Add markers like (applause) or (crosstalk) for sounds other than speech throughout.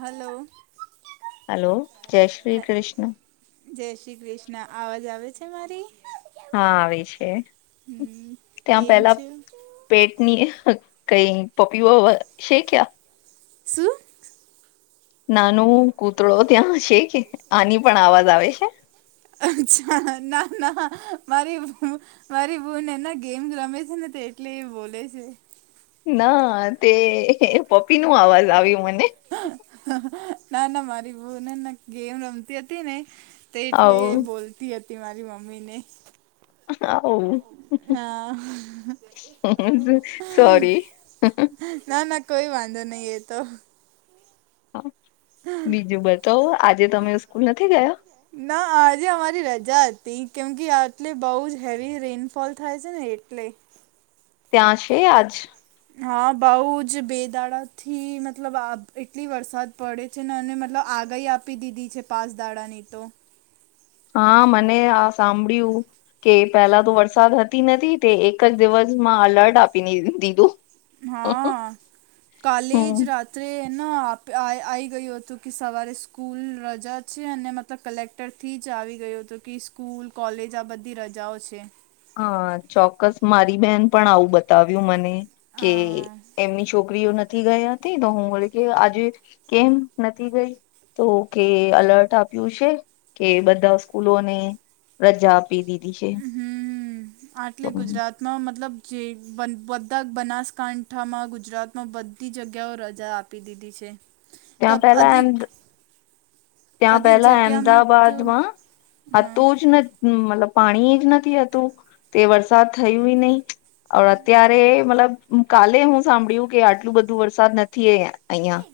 Hello. Hello. જય શ્રી કૃષ્ણ. જય શ્રી કૃષ્ણ. અવાજ આવે છે મારી? હા, આવે છે. હમ ત્યાં કેમ પેલા. છે પેટની કઈ પપીઓ છે ત્યાં? શું? નાન કૂતરો ત્યાં છે કે? આની પણ અવાજ આવે છે. અરછા. ના ના મારી. મારી બહેન એની ગેમ રમે છે ને, એટલે એ બોલે છે. ના, તે પપી નું અવાજ આવ્યું મને. ના ના, મારી બહેન એની ગેમ રમતી હતી ને. એટલે આવું એ બોલતી હતી. મારી મમ્મી ને. હા ઓહ! હા સોરી. ના ના કોઈ વાંધો નહી. એ તો. હા! બીજું બતાવો. આજે તમે સ્કૂલ નથી ગયા? ના. આજે અમારી રજા હતી. કેમ કે, આટલો બહુ જ હેવી રેઇનફોલ થાય છે. ને એટલે ત્યાં છે આજ? હા! બઉ જ બે દાડા થી, મતલબ આ એટલો વરસાદ પડે. છે ને અને મતલબ આગાહી આપી દીધી છે. પાંચ દાડાની તો. હા! મેં આ સાંભળ્યું. કે પેલા તો વરસાદ હતો નહી. તે એક જ દિવસમાં અલર્ટ આપી દીધું. હા! કાલે જ હમ રાત. ના આવી ગયું હતું કે, સવારે સ્કૂલે રજા છે. અને, તો કલેક્ટર થી જ આવી ગયો હતો કે, સ્કૂલ કોલેજ આ બધે રજાઓ છે. હા! ચોક્કસ મારી બેહેન પણ આવું બતાવ્યું મને. કે હા એમની છોકરીઓ નથી... નથી ગયા હતી. તો હું વળી કેહતી કે આજે કેમ નથી ગઈ? તો કહે કે અલર્ટ આપ્યું છે, કે બધા સ્કૂલોને.... રજા આપી દીધી છે. હમ તો આટલે ત્યાં ગુજરાતમાં... માં મતલબ જે બધા બનાસકાંઠામાં, ગુજરાતમાં બધી જગ્યાઓ રજા આપી. આપી દીધી છે ત્યાં તબ પેલા એમ અધિક ત્યાં અધિક પહેલા જગ્યામાં તો અહેમદાબાદમાં હા હતું જ નથી હમ્મ મતલબ પાણી જ નથીતું તે વરસાદ થયું નહીિ અત્યારે મતલબ કાલે હું સાંભળ્યું કે આટલું બધું વરસાદ નથી એ અહિયાં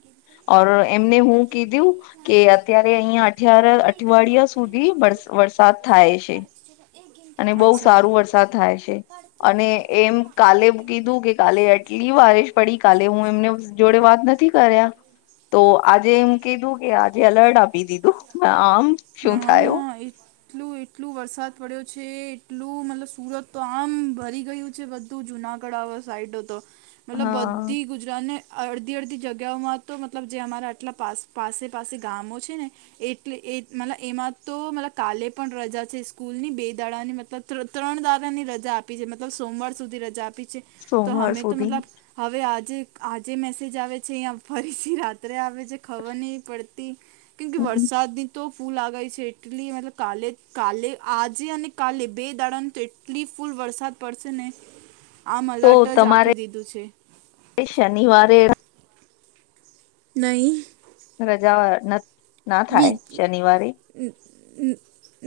ઓર એમને હું કીધું કે અત્યારે અહિયાં અઠાર અઠવાડિયા સુધીર વરસાદ થાય છે અને બહુ અચ્છા સારું વરસાદ થાય છે અને એમ કાલે કીધું કે કાલે એટલી વારશ પડી કાલે હું એમને જોડે વાત નથી કર્યા તો આજે એમ કીધું કે આજે એલર્ટ આપી દીધું આમ હ શું થયું હા એ એટલું એટલું વરસાદ પડ્યો છે એટલું મતલબ સુરત તો આમ ભરી ગયું છે ત જુનાગઢ સાઈડ હતો મતલબ હા બધી અને અડધી અડધી જગ્યાઓમાં તો મતલબ જે અમારા આટલા પાસ પાસે પાસે ગામો છે ને એટલે એ મતલ એમાં તો કાલે પણ રજા છે સ્કૂલ ની બે દાડાની મતલબ ત્રણ દાડાની રજા આપે મતલબ સોમવાર સુધી રજા આપી છે તો સોમવાર અમે તો સુધી મતલબ હવે આજે આજે મેસેજ આવે છે અહીંયા ફરીથી રાત્રે આવે છે ખબર નહીં પડતી કેમકે વરસાદ તો ફૂલ આગય છે એટલી મતલબ કાલે કાલે આજે અને કાલે બે દાડાનું તો એટલી ફૂલ વરસાદ પડશે ને આમ તો અલર્ટ જ તમારે આપી દીધું છે શનિવારે નહી રજાઓ ના થાય શનિવારે હમ્મ હમ્મ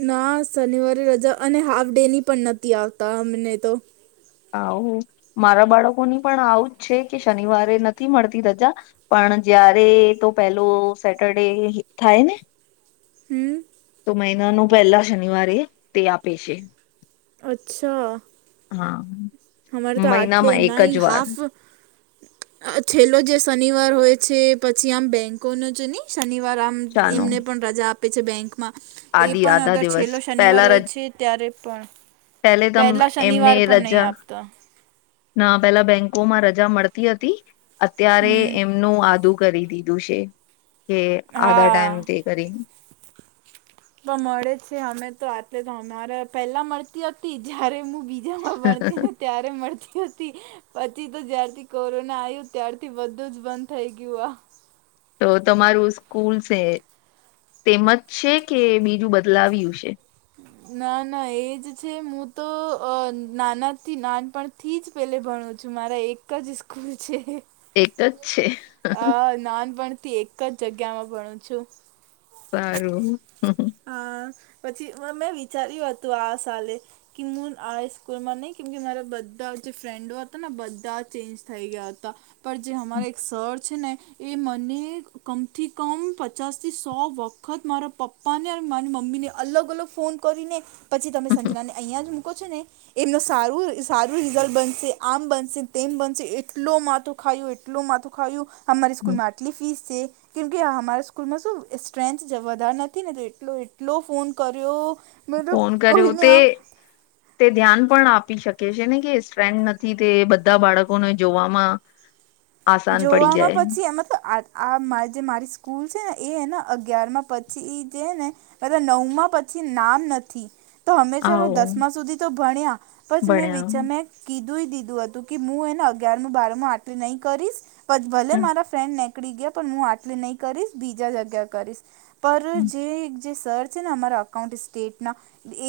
ના શનિવારે રજા અને હાફ ડે ની પણ નથી આવતા અમને તો આવ મારા બાળકોની પણ આવુંજ છે કે શનિવારે નથી મળતી રજા પણ જયારે તો પેલો સેટરડે થાય ને હમ્મ તો મહિનાનું પહેલા શનિવારે તે આપે છે અચ્છા હા અમારે તો આટલે મહિનામાં એક ના જ ઈ વાર હાફ છેલ્લો જે શનિવાર હોય છે પછી આમ બેંકો ન છે ને શનિવાર આ ચાનો એમને પણ રજા આપે છે બેંકમાં એ આદિ પણ આધા અગર દિવસ છેલ્લો શનિવાર હોય છે ત્યારે પણ પેલે તો તમ પહેલા એમને શનિવાર પણ નહીં રજા આપતા ના પેલા બેંકો માં રજા મળતી હતી અત્યારે હમ એમનું આદું કરી દીધું છે કે આધા હા ટાઈમ તે કરી તો મળે છે અમે તો આટ તો અમારે પેલા મળતી હતી જયારે હું ત્યામાં ભણતી ને ત્યારે મળતી હતી પછી તો જ્યારથી કોરોના આયુ ત્યારથી બધું જ બંધ થઈ ગયું આ તો તમારું સ્કૂલ છે તેમજ છે કે બીજું બદલાવ્યું છે. ના ના એજ છે હું તો અ નાના થી નાનપણ થી જ પેલે ભણું છું મારા એક જ સ્કૂલ છે. એક જ છે. અ નાનપણથી એક જ જગ્યામાં ભણું છું. સારું. હા પછી મેં વિચાર્યું હતું આ સાલે. કે હું આ સ્કૂલમાં નહી કેમકે મારા બધા જે ફ્રેન્ડો હતા ને બધા ચેન્જ થઈ ગયા હતા. પર જે હમાર એક સરર્. છે ને એ મને કમથી કમ પચાસ થી સો વખત મારા પપ્પા. પાને મા મમ્મી ને અલગ અલગ ફોન કરીને પછી તમે સંજના ને અહં જ મૂકો છો ને. એમનું સારું સારું રિઝલ્ટ બનશે આમ બનશે તેમ બનશે એટલો મા તો. ખું એટલું માથું ખાયું. હમારે સ્કૂલમાં આટલી ફીસ છે કે્મેકે હમારે સ્કૂલમાં સ્ટ્રેન્થ જ વધાર. નથી ને તો એટલો એટલો ફોન કર્યો. મતલબ ફોન કર્યો કોઈને તે. આમ તે ધ્યાન પણ આપી શકે છે ને કે સ્ટ્રેન્થ નથી તે બધા બાળકોને જોવામાં (inaudible) પડી જોવામાં જાય પછી એમાં તો. આ મા જે મારી સ્કૂલ છે ને એ ને અગિયારમાં પછી એ જે ને. નવમાં પછી નામ નથી. તો હંમેશા આવ દસમા સુધી તો ભણ્યા પછ મેં વચમે. ભણ્યા કીધું દીધું હતું કે હું એને અગિયારમ બારમું આટલી નહી કરીશ. પછ ભલે મારા ફ્રેન્ડ નીકળી ગયા પણ હું આટલી નહી કરીશ બીજા જગ્યા કરીશ. પર જે જે સર છે ને અમારા અકાઉન્ટ સ્ટેટના.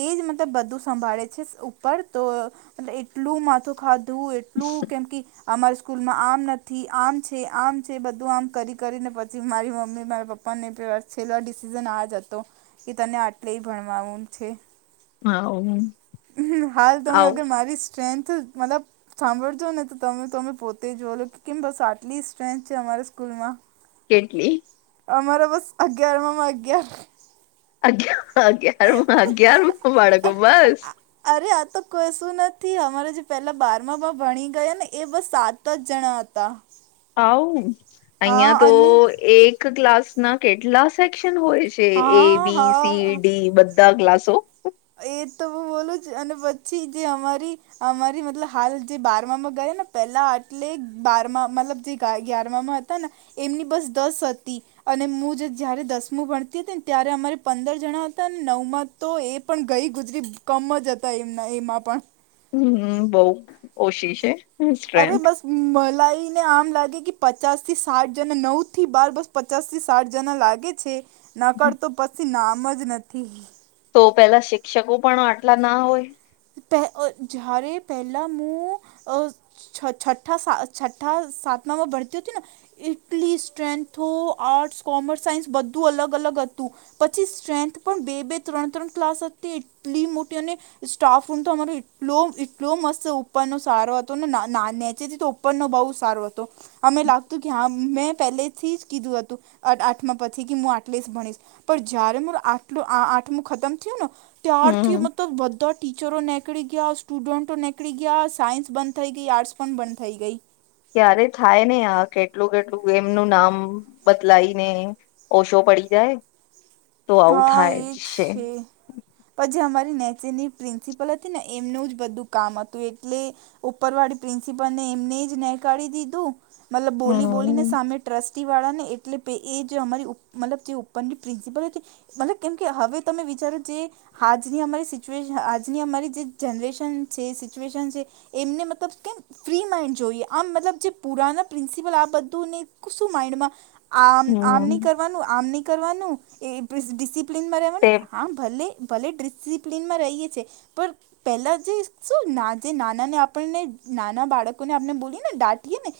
એજ મતલબ બધું સંભાળે છે ઉપર તોતલ એટલું માથું ખાધું. એલું કેમ કે અમારી સ્કૂલમાં આ. નથી આમ છે આમ છે બધું આમ કરી કરી ને પછી મારી મમ્મી મારા પપ્પા ને છેલ્લો ડિસિઝન આ જ હતો કે તને આટલેય ભણવાું છે. હ. હાલ તોમે અગર મારી સ્ટ્રેન્થ મતલબ. સાંભળજો ને તો તમેમે પોતે જો લો કેમ બસ આટલી સ્ટ્રેન્થ છે અમારા સ્કૂલ માં. કેટલી. અમારે બસ અગિયારમાં અગિયાર. અગારમાં અગયારમાં બાળકો બસ. અરે આ તો કોઈ શું નથી અમારે જે પેલા બારમા બાર ભણી ગયા ને એ બસ સાત. જણા હતા. આવ હા અહિયાં તો અને એક ક્લાસ ના કેટલા સેક્શન હોય છે. જે એ હા બી હા સીડી બધા ગ્લાસો. એ તો હું બોલું જ અને પછી જે અમારી. અમારી મતલબ હાલ જે બારમામાં ગયા ને પેલા એટલે બારમા મતલબ જે. ગયાર માં હતા ને એમની બસ દસ હતી. અને હું જે જયારે દસમું ભણતી હતી ને ત્યારે અમારે પંદર જણા હતા અને નવમાં તો એ. પણ ગઈ ગુજરી કમ જ હતા એમના એમાં પણ. હમ બઉ ઓછી છે. અરે સ્ટ્રેન્થ બસ મલાઈને આમ લાગે કે પચાસ થી સાઠ જને નવ થી બાર બસ. પચાસ થી સાઠ જણા લાગે છે નકળતો પછી નામ જ નથી. તો પેલા શિક્ષકો પણ આટલા ના હોય. જારે પહેલા મુ છ છઠઠા સા છઠ્ઠા સાતમા માં ભરતી હતી ને. ઇટલી સ્ટ્રેન્થ આર્ટસ કોમર્સ સાયન્સ બધું અલગ અલગ હતું પછી સ્ટ્રેન્થ પણ બે બે ત્રણ ત્રણ ક્લાસ એટલી મોટી અને સ્ટાફ રૂમ તો અમારો એટલો એટલો મસ્ત ઉપરનો સારો હતો ને નીચેથી તો પ નનો બહુ સારો હતો અમે લાગતું કે હા મેં પહેલે થી જ કીધું હતું આઠમા પછી કે હું આટલી જ ભણીશ પણ જયારે આટલું આઠમું ખતમ થયું ને ત્યારથી હમ મતલબ તો ટીચરો નીકળી ગયા સ્ટુડન્ટો નીકળી ગયા સાયન્સ બંધ થઈ ગઈ આર્ટસ પણ બંધ થઈ ગઈ ક્યારે થાય ને આ કેટલું કેટલું એમનું નામ બદલાય ને ઓછો પડી જાય તો આવું થાય જ છે પછી અમારી નેચેની પ્રિન્સિપલ હતી ને એમનું જ બધું કામ હતું એટલે ઉપર વાળી પ્રિન્સિપલને એમને જ નહ કાઢી દીધું મતલબ બોલી બોલીને હમ સામે ટ્રસ્ટી વાળા ને એટલે એ જે અમારી મતલબ જે ઉપરની પ્રિન્સિપલ હતી મતલબ કેમ કે હવે તમે વિચારો જે આજની અમારી સિચ્યુએશ આજની અમારી જે જનરેશન છે સિચ્યુએશન છે એમને મતલબ કેમ ફ્રી માઇન્ડ જોઈએ આમ મતલબ જે પુરાના પ્રિન્સિપલ આ બધુંને શું માઈન્ડમાં આમ આમ નહી હમ કરવાનું આમ નહી કરવાનું એ ડિસિપ્લિનમાં તે રહેવાનું હા ભલે ભલે ડિસિપ્લિનમાં રહીએ છે પણ પેલા જે શું ના જે નાના ને આપણને નાના બાળકોને આપણે બોલીએ ને દાટીએ ને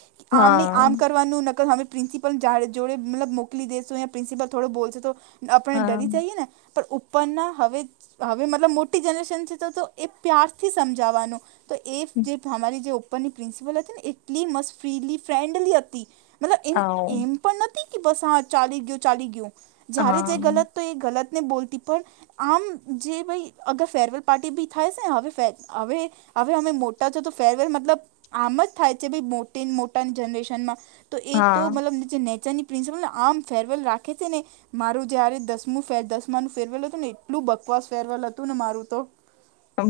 આમ ન આમ હા કરવાનું નકલ પ્રિન્સિપલડ જોડે મલબ મોકલી દેેશ યા પ્રિન્સિપલ થોડો બોલશે તો આપણે હા ડરી જઈએ ને પર ઉપ પણ હવે હવે મતલબ મોટી જનરેશન છે તો એ પ્યારથી સમજાવાનું તો એ જે અમારી જે ઉપરની પ્રિન્સિપલ હતી ને એટલી મત ફ્રીલી ફ્રેન્ડલી હતી મતલબ એમ હ એમ પણ નથી ક બસ હા ચાલીક ગયું ચાલીક ગયું જ્યારે હા જે ગલત તો એ ગલત ને બોલતી પણ આમ જે ભાઈ અગર ફેરવેલ પાર્ટી ભી થાય છે ને હવે હવે હવે અમે મોટા છો તો ફેરવેલ મતલબ આમ જ થાય છે ભ મો મોટા જનરેશનમાં તો એ તો હા મતલબ જે નેચરની પ્રિન્સપલ ને આમ ફેરવેલ રાખે છે ને મારું જયારે દસમું દસમા નું ફેરવેલ હતું ને એટલું બકવાસ ફેરવેલ હતું ને મારું તો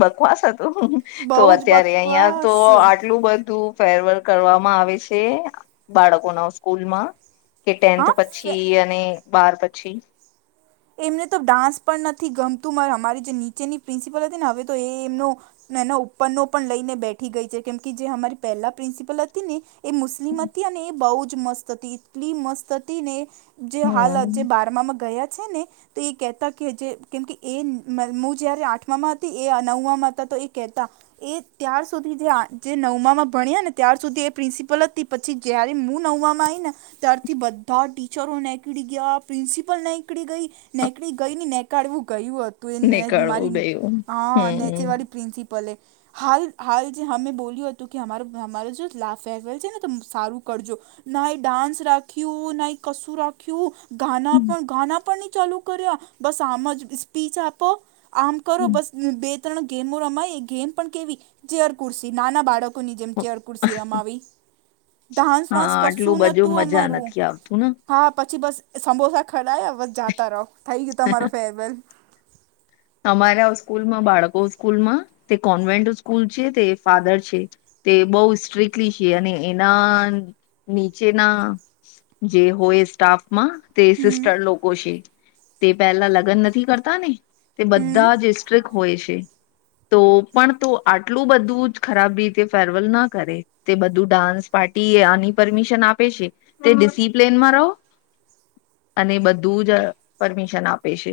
બકવાસ હતું તો બહુ જ અત્યારે અહિયાં તો બકવાસ આટલું બધું ફેરવેલ કરવામાં આવે છે બાળકોના સ્કૂલમાં કે ટેન્થ હા ફે પછી અને બાર પછી એમને તો ડાન્સ પણ નથી ગમતું મારે અમારી જે નીચેની પ્રિન્સિપલ હતી ને હવે તો એ એમનો એના ઉપરનો પણ લઈને બેઠી ગઈ છે કેમ જે અમારી પહેલા પ્રિન્સિપલ હતી ને એ મુસ્લિમ હતી અને એ બહુ જ મસ્ત હતી એટલી મસ્ત હતી ને જે હાલ જે હમ બારમામાં ગયા છે ને તો એ કેહેતા કે જે કેમકે એ હ જયારે આઠમામાં હતી એ નવમામાં હતા તો એ કેહેતા એ ત્યાાર સુધી જે નવમામાં ભણ્યા ને ત્યાર સુધી એ પ્રિન્સિપલ પછી જયારે હું નવવામાં આવી ને ત્યારથી બધા ટીચરો નીકળી ગયા પ્રિન્સિપલ ની નીકળી ગઈ નેકડી ગઈ ને નનેકળવું ગયું હતું એ નીકળવું મારી ગયું હા નેચર વાળી હમ પ્રિન્સપ પલે હાલ હાલ જે અમે બોલ્યું હતું કે અમારો અમારો જો લા ફેરવેલ છે ને તો સારું કરજો ના એ ડાન્સ રાખ્યું ના એ કશું રાખ્યું ગાના પણ ગાના પણ નહી ચાલુ કરિયા બસ આમ સ્પીચ આપો આમ કરો બસ બે ત્રણ ગેમો રમાય એ ગેમ પણ કેવી જેર કુર્સી નાના બાળકો ની જેમ ચેર ખુરસી રમાવી ઢાંસ હા વાંસ કશું આટલું બધું નોતું મજા અમારું નથી આવતું ને હા પછી બસ સમબોસા ખડાયા બસ જતા રહો થઈ ગયું તમારો ફેરવેલ અમારા સ્કૂલમાં બાળકો સ્કૂલમાં તે કોન્વેન્ટ સ્કૂલ છે તે ફાધર છે તે બહુ સ્ટ્રિકલી છે અને એના નીચેના જે હોય સ્ટાફ માં તે હમ સિસ્ટર લોકો છે તે પેલા લગ્ન નથી કરતા ને તે હમ બધા જ સસ્ટ્રિક હોય છે તો પણ તો આટલું બધું જ ખરાબ રીતે ફેરવેલ ના કરે તે બધું ડાન્સ પાર્ટી આની પરમિશન આપે છે તે ડિસિપ્લનમાં રહો અને બધું જ પરમિશન આપે છે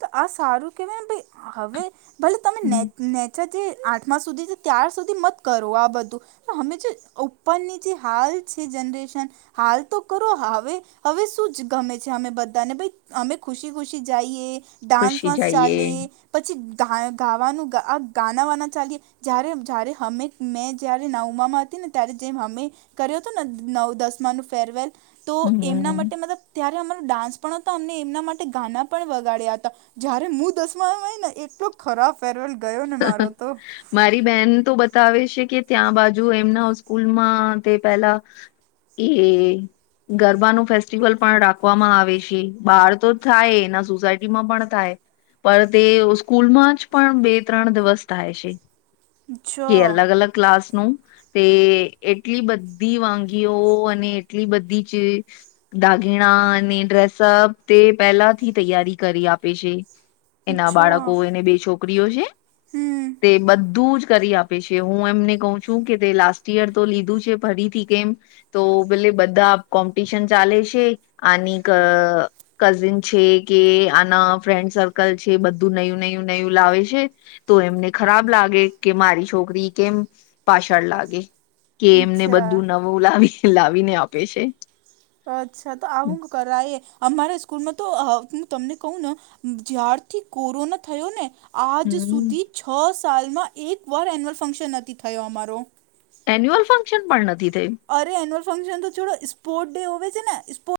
તો આ સારું કેવાય હવે ભલે તમે નેચર જે આઠમા સુધી છે ત્યાર સુધી મત કરો આ બધું હમે જે ઉપરની જે હાલ છે જનરેશન હાલ તો કરો હવે હવે શું જ ગમે છે અમે બધા ને ભઈ અમે ખુશી ખુશી જાયએ ડાન્સ ખુશી વાન્સ જઈએ ચાલે પછી ગા ગાવાનું આ ગાનાવાનાં ચાલીએ જ્યારે જ્યારે અમે મેં જ્યારે નઉમા માં હતી ને ત્યારે જેમ અમે કર્યો હતો ને નવ દસમા નું ફેરવેલ તો એમના હમ માટે મતલબ ત્યારે અમારો ડાન્સ પણ હતો અમને એમના માટે ગાના પણ વગાડ્યા હતા જયારે મુું દસમાય મા આવીને એટલો ખરાબ ફેરવેલ ગયો ને મારો તો (inaudible) મારી બેન તો બતાવે છે કે ત્યાં બાજુ એમના સ્કૂલમાં તે પેલા એ ગરબાનું ફેસ્ટિવલ પણ રાખવામાં આવે છે બહાર તો થાય એના સોસાયટી માં પણ થાય પણ તે સ્કૂલમાં જ પણ બે ત્રણ દિવસ થાય છે છ કે અલગ અલગ ક્લાસ નું તે એટલી બધી વાનગીઓ અને એટલી બધી ચ દાગીણા અને ડ્રેસઅપ તે પહેલાથી તૈયારી કરી આપે છે એના બાળકો એને બે છોકરીઓ હે હમ્મ તે બધું જ કરી આપે છે હું એમને કહ છું કે તે લાસ્ટ યર તો લીધું છે ફરીથી કેમ તો ભલે બધા કોમ્પિટિશન ચાલે છે અનેક કઝિન છે કે આના ફ્રેન્ડ સર્કલ છે બધું નયું નયું નયું લાવે છે તો એમને ખરાબ લાગે કે મારી છોકરી કેમ પાછળ લાગે કે એમને અચ્છા બધું નવું લાવી લાવીને આપે છે અચ્છા તો આવું કરાય અમારા સ્કૂલમાં તો હું તમને કહું ને જ્યારથી કોરોના થયો ને આજ હમ સુધી છ સાલમાં એક વાર એન્યુઅલ ફંક્શન નથી થયો અમારો એન્યુઅલ ફંક્શન પણ નથી થઈ અરે એન્યુઅલ ફંક્શન તો છડો સ્પોર્ટ ડે હોવે છેને સ્પોર્